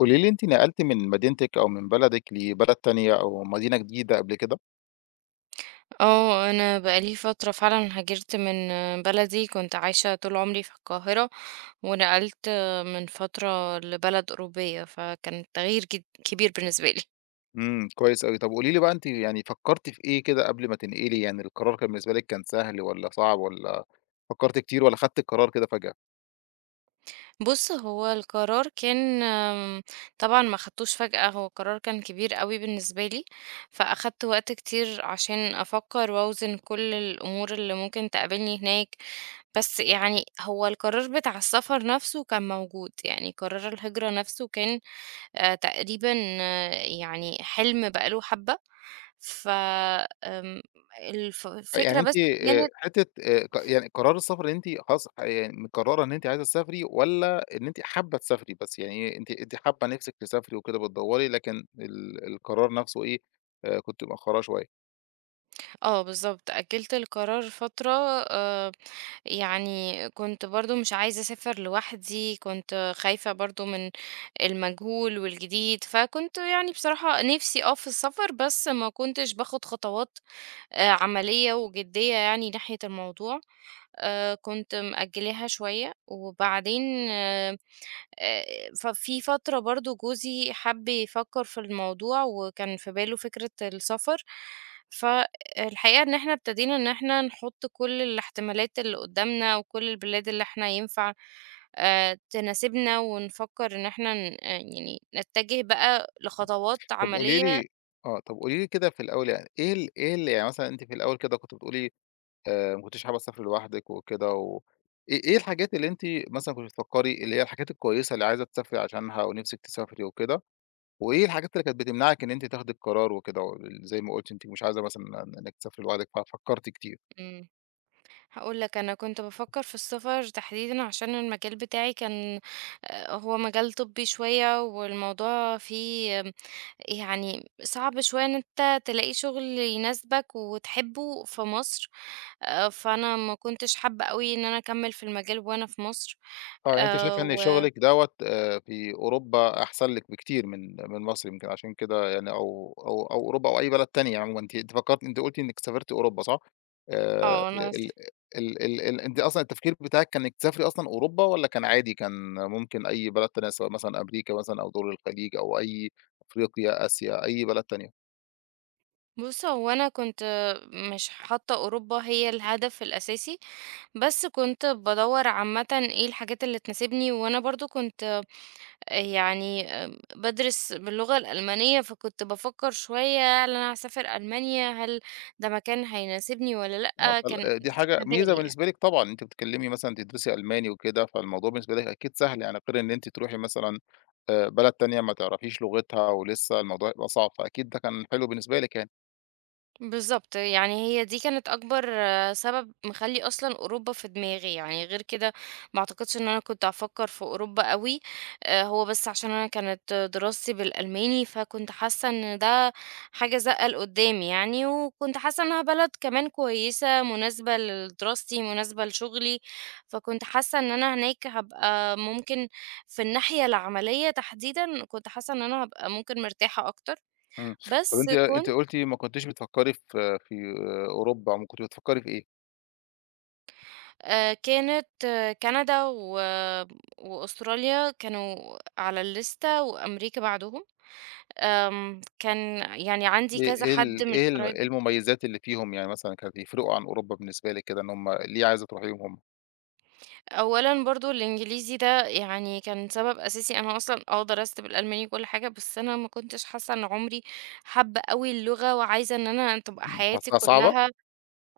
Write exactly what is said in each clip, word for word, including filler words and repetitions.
قولي لي أنتِ نقلتِ من مدينتِك أو من بلدِك لبلد تانية أو مدينة جديدة قبل كده؟ اه انا بقالي فترة فعلا هاجرت من بلدي. كنت عايشة طول عمري في القاهرة ونقلت من فترة لبلد أوروبية، فكان تغيير جد- كبير بالنسبة لي. إمم، كويس أوي. طب قولي لي بقى أنتِ يعني فكّرتِ في إيه كده قبل ما تنقلي، يعني القرار كان بالنسبة لِك كان سهل والّا صعب والّا فكّرتِ كتير والّا خدتِ القرار كده فجأة؟ بص، هو القرار كان آم، طبعا ما خدتوش فجأة. هو قرار كان كبير قوي بالنسبة لي، فأخدت وقت كتير عشان أفكر وأوزن كل الأمور اللي ممكن تقابلني هناك. بس يعني هو القرار بتاع السفر نفسه كان موجود، يعني قرار الهجرة نفسه كان آآ تقريبًا آه، يعني حلم بقى له حبّة، ف آمم الف يعني الفكرة بس. أنتِ آآ كانت حتّة آآ ق يعني قرار السفر اللي أنتِ خلاص آه، يعني مقرّرة إن أنتِ عايزة تسافري والّا إن أنتِ حابة تسافري بس، يعني إيه أنتِ أنتِ حابة نِفْسِك تسافري وكده بتدوّري لكن ال القرار نَفْسه إيه، آآ كنتِ مأخّراه شوية؟ آه بالضبط، أجّلت القرار فترة. آآ يعني كنت برضه مش عايزة أسافر لوحدي، كنت خايفة برضه من المجهول والجديد، فكنت يعني بصراحة نِفْسي آه في السفر، بس ما كنتش باخُد خطوات آآ عملية وجدية يعني ناحية الموضوع. آآ كنت مأجّلاها شوية، وبعدين آه، آآ ففي فترة برضه جوزي حَب يفكّر في الموضوع، وكان في باله فكرة السفر. فالحقيقة إن إحنا ابتدينا إن إحنا نحُط كل الاحتمالات اللي قُدّامنا وكل البلاد اللي إحنا ينفع آآ تناسبنا، ونفكّر إن إحنا ن آه، يعني نتجه بقى لخطوات طب قولي عملية. لي آه، طب قولي لي كده في الأول يعني إيه ال إيه ال يعني مثلًا أنتِ في الأول كده كنتِ بتقولي آآ، ما كنتيش حابة تسافري لوحدِك وكده و إيه إيه الحاجات اللي أنتِ مثلًا كنتِ بتفكّري اللي هي الحاجات الكويسة اللي عايزة تسافري عشانها ونِفْسِك تسافري وكده، وإيه الحاجات اللي كانت بتمنعِك إن أنتِ تاخدي القرار وكده و زي ما قُلتِ أنتِ مش عايزة مثلًا إنِّك تسافري لوحدِك ففكّرتِ كتير؟ إمم. هاقول لك، أنا كنت بافكّر في السفر تحديدًا عشان المجال بتاعي كان آآ هو مجال طبّي شوية، والموضوع فيه يعني صعب شوية إن أنت تلاقي شغل يناسبك وتحبه في مصر. آآ، فأنا ما كنتش حابة أوي إن أنا أكمّل في المجال وأنا في مصر. آه، يعني أنتِ آآ، شايفة إن و شغلِك دوّة آآ في أوروبا أحسن لِك بكتير من من مصر يمكن عشان كده يعني أو أو أو أوروبا أو أي بلد تانية عمومًا، أنتِ أنتِ فكرتِ أنتِ قُلتِ إنِّك سافرتِ أوروبا صح؟ آآ آه أنا س ال ال ال ال أنتِ أصلًا التفكير بتاعِك كان إنِّك تسافري أصلًا أوروبا والّا كان عادي كان ممكن أي بلد تانية سواء مثلًا أمريكا مثلًا أو دول الخليج أو أي أفريقيا، آسيا، أي بلد تانية؟ بُص، هو أنا كنت مش حاطة أوروبا هي الهدف الأساسي، بس كنت بادوّر عامةً إيه الحاجات اللي تناسبني. وأنا برضه كنت يعني آمم، بادرس باللغة الألمانية، فكنت بافكّر شوية: هل أنا هاسافر ألمانيا؟ هل ده مكان هيناسبني والّا آه، لأ؟ كان فال آآ دي حاجة في ميزة بالي يعني. بالنسبة لِك طبعًا، أنتِ بتتكلمي مثلًا تدرسي ألماني وكده، فالموضوع بالنسبة لِك أكيد سهل، يعني غير إن أنتِ تروحي مثلًا آآ بلد تانية ما تعرفيش لغتها ولسه الموضوع هيبقى صعب، فأكيد ده كان حلو بالنسبة لِك يعني. بالضبط، يعني هي دي كانت أكبر آه، سبب مخلّي أصلًا أوروبا في دماغي. يعني غير كده ما أعتقدش إن أنا كنت هافكّر في أوروبا أوي. آآ هو بس عشان أنا كانت دراستي بالألماني، فكنت حاسة إن ده حاجة زقة لقدّام يعني، وكنت حاسة إنها بلد كمان كويسة، مناسبة لدراستي، مناسبة لشغلي. فكنت حاسة إن أنا هناك هابقى ممكن، في الناحية العملية تحديدًا، كنت حاسة إن أنا هابقى ممكن مرتاحة أكتر. إمم، طب بس أنتِ أنتِ كنت قُلتِ ما كنتيش بتفكّري في في آه، أوروبا، أومال كنتِ بتفكّري في إيه؟ آآ كانت آه، كندا و وأستراليا كانوا على الليستة، وأمريكا بعدهم. آمم، كان يعني عندي إيه كذا إيه حد ال من إيه ال إيه قرايبي. المميزات اللي فيهم يعني مثلًا كانت يفرقوا عن أوروبا بالنسبة لِك كده إن هم ليه عايزة تروحيهم هم؟ أولًا برضه الإنجليزي ده يعني كان سبب أساسي. أنا أصلًا آه درست بالألماني وكل حاجة، بس أنا ما كنتش حاسة إن عمري حابة أوي اللغة وعايزة إن أنا تبقى إمم، حياتي حاساها صعبة؟ كلها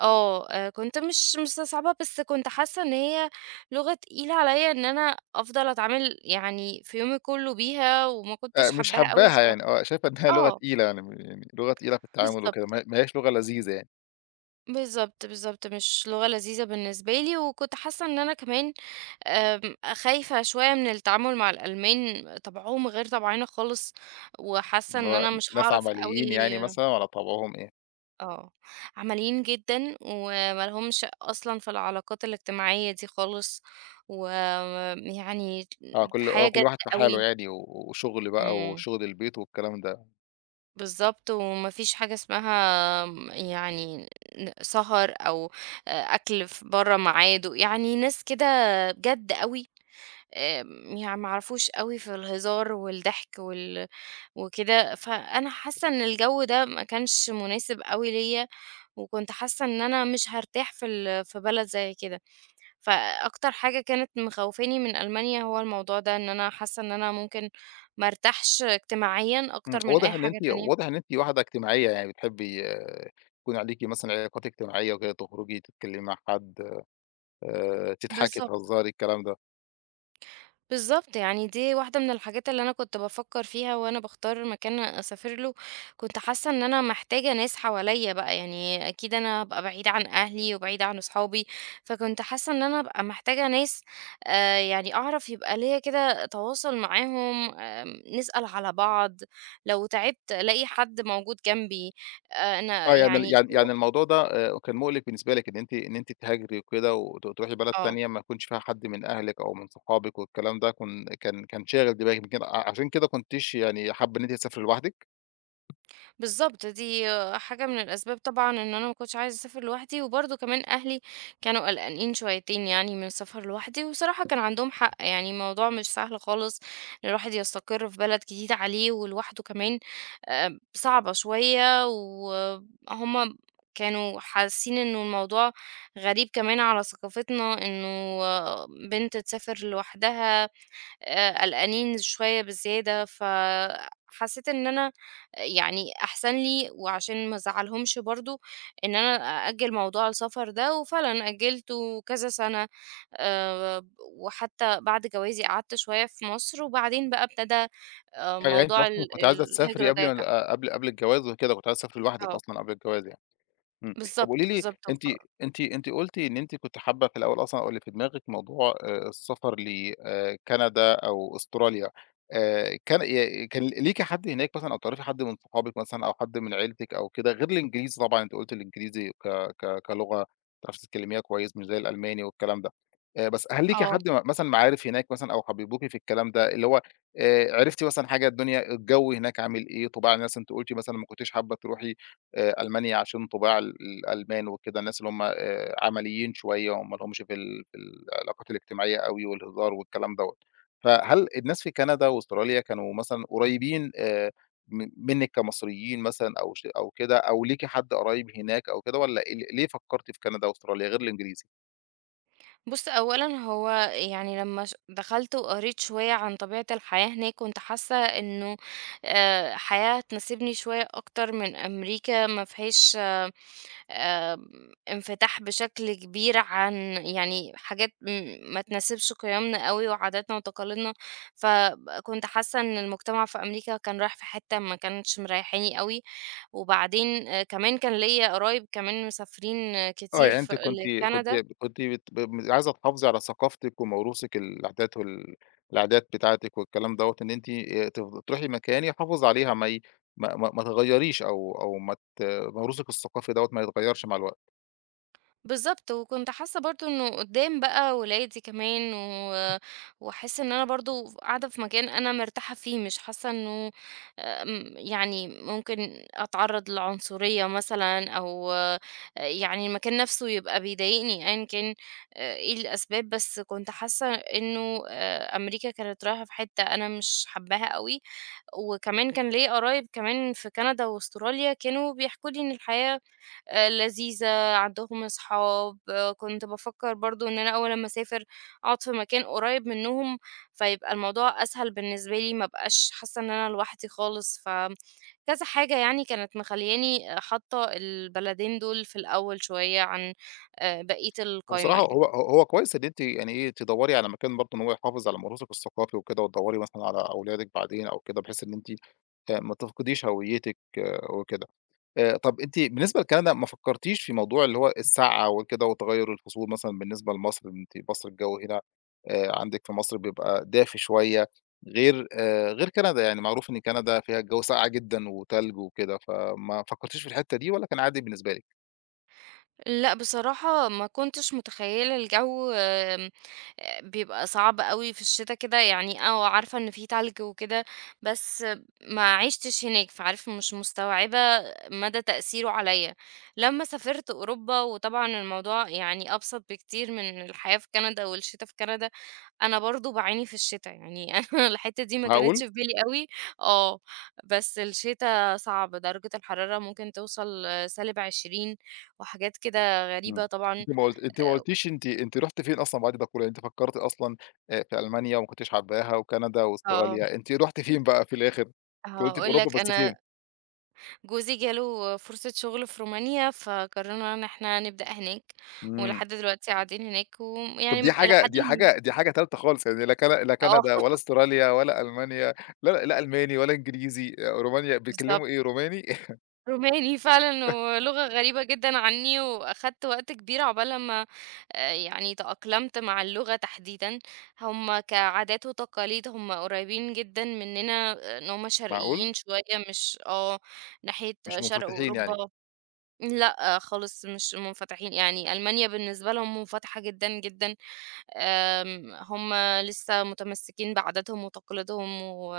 آه، آآ كنت مش مستصعباها، بس كنت حاسة إن هي لغة تقيلة عليَّ إن أنا أفضل أتعامل يعني في يومي كله بيها، وما آآ كنتش مش حاباها أوي حاباها الصراحة. يعني، آه، شايفة إنها لغة آه، تقيلة يعني م يعني لغة تقيلة في التعامل وكده، بالضبط، ما ما هياش لغة لذيذة يعني. بالضبط، بالضبط، مش لغة لذيذة بالنسبة لي. وكنت حاسة إن أنا كمان آمم خايفة شوية من التعامل مع الألمان. طبعهم غير طبعنا خالص، وحاسة اللي إن هو أنا ن مش ناس هاعرف عمليين يعني أوي مثلًا والّا طبعهم إيه؟ آه، عمليين جدا، وما لهمش أصلًا في العلاقات الاجتماعية دي خالص. ويعني آه، كل آه، حياة كل جد واحد في حاله أوي. يعني و وشغل بقى إمم، وشغل البيت والكلام ده. بالضبط، وما فيش حاجة اسمها م يعني ن سهر، أو آآ، أكل في برّه ميعاده، يعني ناس كده جد أوي. آمم، يعني ما يعرفوش أوي في الهزار والضحك وال وكده. فأنا حاسة إن الجو ده ما كانش مناسب أوي ليّا، وكنت حاسة إن أنا مش هارتاح في ال في بلد زي كده. فأكتر حاجة كانت مخوّفاني من ألمانيا هو الموضوع ده، إن أنا حاسة إن أنا ممكن ما أرتاحش اجتماعيًا إمم، أكتر من واضح أي إن أنتِ حاجة تانية. واضح إن أنتِ واحدة اجتماعية، يعني بتحبي آه، يكون عليكِ مثلًا علاقات اجتماعية وكده، تخرجي، تتكلمي مع حد، آآ، تضحكي، بالضبط. تهزري، الكلام ده. بالضبط، يعني دي واحدة من الحاجات اللي أنا كنت بافكّر فيها وأنا باختار مكان أسافر له. كنت حاسة إن أنا محتاجة ناس حواليّا بقى، يعني أكيد أنا هابقى بعيدة عن أهلي وبعيدة عن أصحابي. فكنت حاسة إن أنا هابقى محتاجة ناس آآ، يعني أعرف يبقى ليّا كده تواصل معاهم، آمم، نسأل على بعض، لو تعبت ألاقي حد موجود جنبي. آه أنا آه، يعني ال يعني يعني و يعني الموضوع ده آآ، كان مُقلِق بالنسبة لِك إن أنتِ إن أنتِ تهاجري وكده وت تروحي بلد آه. تانية ما يكونش فيها حد من أهلِك أو من صحابِك والكلام ده، كن كان كان شاغل دماغِك، يمكن ع عشان كده كنتيش يعني حابة إن أنتِ تسافري لوحدِك؟ بالضبط، دي حاجة من الأسباب طبعًا إن أنا ما كنتش عايزة أسافر لوحدي. وبرضه كمان أهلي كانوا قلقانين شويتين يعني من السفر لوحدي، وبصراحة كان عندهم حق. يعني الموضوع مش سهل خالص إن الواحد يستقر في بلد جديد عليه ولوحده كمان. آآ، صعبة شوية، وهُم كانوا حاسين إنه الموضوع غريب كمان على ثقافتنا، إنه آه، بنت تسافر لوحدها. آآ قلقانين شوية بزيادة، فحسيت إن أنا يعني أحسن لي، وعشان ما أزعّلهمش برضه، إن أنا أأجّل موضوع السفر ده. وفعلًا أجّلته كذا سَنة. آآ وحتى بعد جوازي قعدت شوية في مصر، وبعدين بقى ابتدى آآ آه، يعني أنتِ موضوع أصلًا ال كنتِ عايزة تسافري الهجرة ده قبل يرجع. ما قبل قبل الجواز وكده، كنتِ عايزة تسافري لوحدِك آه، أصلًا قبل الجواز يعني؟ إمم. طب قولي بالضبط، لي بالضبط، وف أنتِ أنتِ أنتِ قُلتِ إن أنتِ كنتِ حابة في الأول أصلًا أو اللي في دماغِك موضوع آآ السفر ل آآ كندا أو أستراليا. آآ كان ي كان ليكِ حد هناك مثلًا أو تعرفي حد من صحابِك مثلًا أو حد من عيلتِك أو كده غير الإنجليزي طبعًا أنتِ قُلتِ الإنجليزي ك ك كلغة بتعرفي تتكلميها كويس مش زي الألماني والكلام ده. آآ بس هل ليكِ آه. حد م مثلًا معارف هناك مثلًا أو حببوكِ في الكلام ده، اللي هو آآ عرفتِ مثلً حاجة الدنيا الجو هناك عامل إيه، طباع الناس أنتِ قُلتِ مثلًا ما كنتيش حابة تروحي آآ ألمانيا عشان طباع ال الألمان وكده، الناس اللي هُم آآ عمليين شوية وما لهمش في ال في العلاقات الاجتماعية أوي والهزار والكلام دوّة. فهل الناس في كندا وأستراليا كانوا مثلًا قريبين آآ م منِّك كمصريين مثلًا أو ش أو كده أو ليكِ حد قريب هناك أو كده والّا ال ليه فكّرتِ في كندا وأستراليا غير الإنجليزي؟ بُص، أولًا هو يعني لمّا ش دخلت وقريت شوية عن طبيعة الحياة هناك، كنت حاسة إنه آآ، حياة تناسبني شوية أكتر من أمريكا. ما فيهاش آمم، انفتاح بشكل كبير عن يعني حاجات م ما تناسبش قيمنا أوي وعاداتنا وتقاليدنا. فكنت حاسة إن المجتمع في أمريكا كان رايح في حتة ما كانتش مريحاني أوي. وبعدين آآ، كمان كان ليّا قرايب كمان مسافرين آه، آه، كتير يعني ف أنتِ كنتِ كنتِ لكندا. كنتِ بت ب عايزة تحافظي على ثقافتِك وموروثِك العادات وال العادات بتاعتِك والكلام دوّة، إن أنتِ آآ تف تروحي مكان يحافظ عليها ما ي ما ما ما تغيّريش أو أو ما ت موروثِك الثقافي دوّة ما يتغيّرش مع الوقت. بالضبط، وكنت حاسة برضه إنه قدّام بقى ولادي كمان، و وأحس إن أنا برضه ف قاعدة في مكان أنا مرتاحة فيه، مش حاسة إنه آمم، يعني ممكن أتعرّض للعنصرية مثلًا، أو آه، يعني المكان نَفْسه يبقى بيضايقني، أيًا كان آآ إيه الأسباب. بس كنت حاسة إنه آآ أمريكا كانت رايحة في حتّة أنا مش حاباها أوي. وكمان كان ليّا قرايب كمان في كندا وأستراليا، كانوا بيحكوا لي إن الحياة آآ لذيذة، عندهم أصحاب. آه، كنت بافكّر برضه إن أنا أول أمّا أسافر أقعد في مكان قريب منّهم، فيبقى الموضوع أسهل بالنسبة لي، ما أبقاش حاسّة إن أنا لوحدي خالص. ف كذا حاجة يعني كانت مخلّياني حاطّة البلدين دول في الأول شوية عن آآ بقية القايمة وبصراحة يعني. هو هو كويس إن أنتِ يعني إيه، تدوّري على مكان برضه إن هو يحافظ على موروثِك الثقافي وكده وتدوّري مثلًا على أولادِك بعدين أو كده بحيث إن أنتِ آآ ما تفقديش هويتِك آه، وكده. آآ طَب أنتِ بالنسبة لكندا ما فكّرتيش في موضوع اللي هو السَّقعة وكده وتغيُّر الفصول مثلًا بالنسبة لمصر، أنتِ مصر الجو هنا آآ عندِك في مصر بيبقى دافي شوية غير آآ غير كندا، يعني معروف إن كندا فيها الجو ساقع جدًا وتلج وكده، فما فكّرتيش في الحتّة دي والّا كان عادي بالنسبة لِك؟ لأ، بصراحة ما كنتش متخيلة الجو. آمم، آآ، بيبقى صعب أوي في الشتا كده يعني. آه، عارفة إن في تلج وكده، بس ما عِشتش هناك، فعارفة مش مستوعبة مدى تأثيره عليَّ. لمّا سافرت أوروبا وطبعًا الموضوع يعني أبسط بكتير من الحياة في كندا والشتا في كندا. أنا برضه باعاني في الشتا، يعني أنا الحتّة دي ما معقول؟! كانتش في بالي أوي. آه، بس الشتا صعب، درجة الحرارة ممكن توصل سالب عشرين وحاجات كده إمم. غريبة طبعًا. أنتِ ما قُلت أنتِ ما قُلتيش أنتِ أنتِ رُحتِ فين أصلًا بعد ده كُلّه، يعني أنتِ فكّرتِ أصلًا آآ في ألمانيا وما كنتيش حابّاها وكندا آه، وأستراليا، أنتِ رُحتِ فين بقى في الآخر؟ أنتِ قُلتِ في هاقول أوروبا لك، بس فين؟ أنا جوزي جاله فرصة شغل في رومانيا، فقررنا إن إحنا نبدأ هناك، إمم. ولحد دلوقتي قاعدين هناك. طب ويعني دي إلى حاجة حدٍ دي ما حاجة دي حاجة تالتة خالص، يعني لا كان لا آه، كندا ولا أستراليا ولا ألمانيا لا لا ألماني ولا إنجليزي، آه، رومانيا بيتكلموا بالضبط. إيه، روماني؟ روماني فعلًا، ولغة غريبة جدًا عني، وأخدت وقت كبير عقبال أمّا آآ يعني تأقلمت مع اللغة تحديدًا. هُم كعادات وتقاليد هُم قريبين جدًا مننا، آه، إن هُم معقول! شرقيين شوية، مش آه، ناحية مش آه، شرق منفتحين يعني، أوروبا. لأ آه، خالص مش منفتحين، يعني ألمانيا بالنسبة لهم منفتحة جدًا، جدًا. آمم، هُم لسه متمسكين بعاداتهم وتقاليدهم، و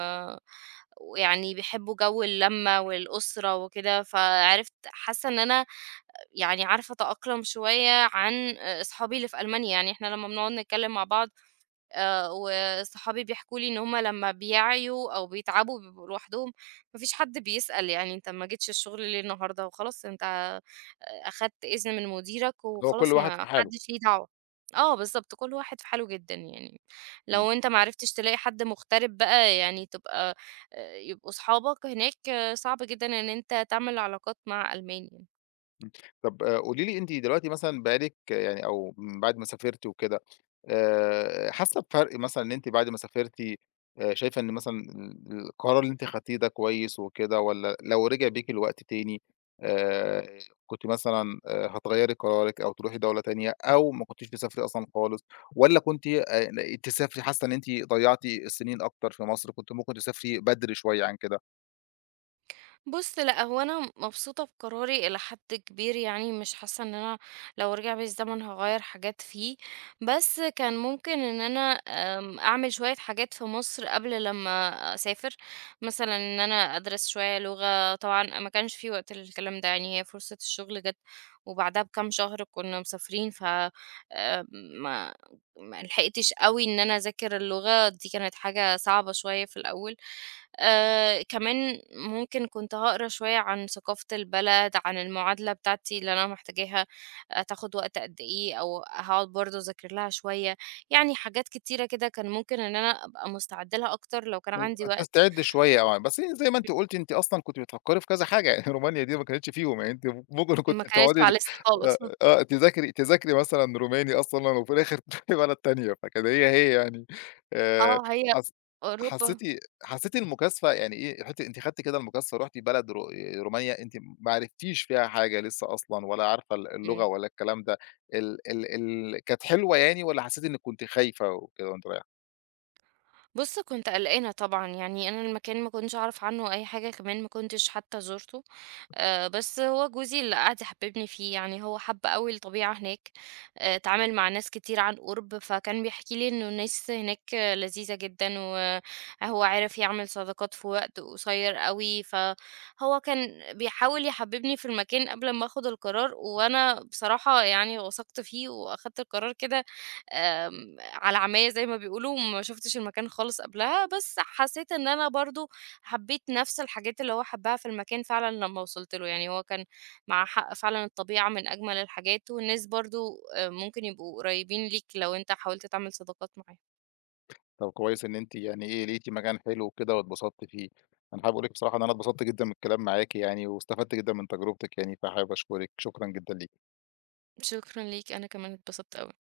ويعني بيحبوا جو اللمة والأسرة وكده. فعرفت حاسة إن أنا يعني عارفة أتأقلم شوية عن أصحابي اللي في ألمانيا. يعني إحنا لمّا بنقعد نتكلم مع بعض، آآ وصحابي بيحكوا لي إن هم لمّا بيعيوا أو بيتعبوا بيبقوا لوحدهم. ما فيش حد بيسأل يعني أنت ما جيتش الشغل ليه النهارده؟ وخلاص أنت آه، أخدت إذن من مديرك اللي هو كل وخلاص واحد في ما حاله. حدش ليه دعوة. آه بالضبط، كل واحد في حاله جدًا يعني. إمم. لو أنت ما عرفتش تلاقي حد مغترب بقى يعني تبقى آآ يبقوا صحابك هناك. آه، صعب جدًا إن أنت تعمل علاقات مع ألمان يعني. إمم. طب آآ قولي لي أنتِ دلوقتي مثلًا بقالِك آه، يعني أو من بعد ما سافرتِ وكده، آآ حاسة بفرق مثلًا إن أنتِ بعد ما سافرتِ آآ شايفة إن مثلًا ال القرار اللي أنتِ خدتيه ده كويس وكده والّا لو رجع بيك الوقت تاني آآ كنتِ مثلًا آآ هتغيّري قرارِك أو تروحي دولة تانية أو ما كنتيش تسافري أصلًا خالص والّا كنتِ آآ تسافري حاسة إن أنتِ ضيّعتِ السنين أكتر في مصر، كنتِ ممكن تسافري بدري شوية عن كده؟ بُص، لأ، هو أنا مبسوطة بقراري إلى حد كبير يعني، مش حاسة إن أنا لو رجع بيّا الزمن هاغيّر حاجات فيه. بس كان ممكن إن أنا آمم، أعمل شوية حاجات في مصر قبل لمّا أسافر. مثلًا إن أنا أدرس شوية لغة. طبعًا ما كانش في وقت للكلام ده يعني، هي فرصة الشغل جات وبعدها بكام شهر كنا مسافرين. ف آمم، ما ما لحقتش أوي إن أنا أذاكر اللغة، دي كانت حاجة صعبة شوية في الأول. آآ كمان ممكن كنت هاقرا شوية عن ثقافة البلد، عن المعادلة بتاعتي اللي أنا محتاجاها هتاخد وقت قد إيه، أو هاقعد برضه أذاكر لها شوية. يعني حاجات كتيرة كده كان ممكن إن أنا أبقى مستعدة لها أكتر لو كان عندي وقت. تستعد شوية آه، بس هي زي ما أنتِ قُلتِ أنتِ أصلًا كنتِ بتفكّري في كذا حاجة، يعني رومانيا دي ما كانتش فيهم، يعني أنتِ ممكن ما كنتِ تقعدي كانتش آآ، على لسه آه، خالص. آه، تذاكري تذاكري مثلًا روماني أصلًا وفي الآخر تروحي بلد تانية، فكانت هي، هي يعني آآ، آه هي حس حسّيتِ أوروبا. حسّيتِ المكاسفة يعني إيه حتّة أنتِ خدتِ كده المكاسفة رُحتِ بلد رو رومانيا أنتِ ما عرفتيش فيها حاجة لسه أصلًا ولا عارفة ال اللغة إمم. ولا الكلام ده، ال ال ال كانت حلوة يعني والّا حسّيتِ إنِّك كنتِ خايفة وكده وأنتِ رايحة؟ بُص كنت قلقانة طبعًا، يعني أنا المكان ما كنتش أعرف عنه أي حاجة، كمان ما كنتش حتى زورته. آآ، بس هو جوزي اللي قعد يحببني فيه. يعني هو حَب أوي الطبيعة هناك، آآ، اتعامل مع ناس كتير عن قُرب، فكان بيحكي لي إنه الناس هناك لذيذة جدًا، وهو عرف يعمل صداقات في وقت قصير أوي. فهو كان بيحاول يحببني في المكان قبل ما آخد القرار، وأنا بصراحة يعني وثقت فيه وأخدت القرار كده آمم، على عميّا زي ما بيقولوا. ما شُفتش المكان خالص قبلها، بس حسيت إن أنا برضه حبيت نفس الحاجات اللي هو حبها في المكان فعلًا لمّا وصلت له. يعني هو كان معاه حق فعلًا، الطبيعة من أجمل الحاجات، والناس برضه آآ ممكن يبقوا قريبين ليك لو أنت حاولت تعمل صداقات معاهم. طب كويس إن أنتِ يعني إيه، لقيتِ مكان حلو وكده واتبسطتِ فيه. أنا حابب أقول لِك بصراحة إن أنا اتبسطت جدًا من الكلام معاكِ يعني واستفدت جدًا من تجربتِك يعني، فحابب أشكرِك، شكرًا جدًا ليكِ. شكرًا ليك، أنا كمان اتبسطت أوي.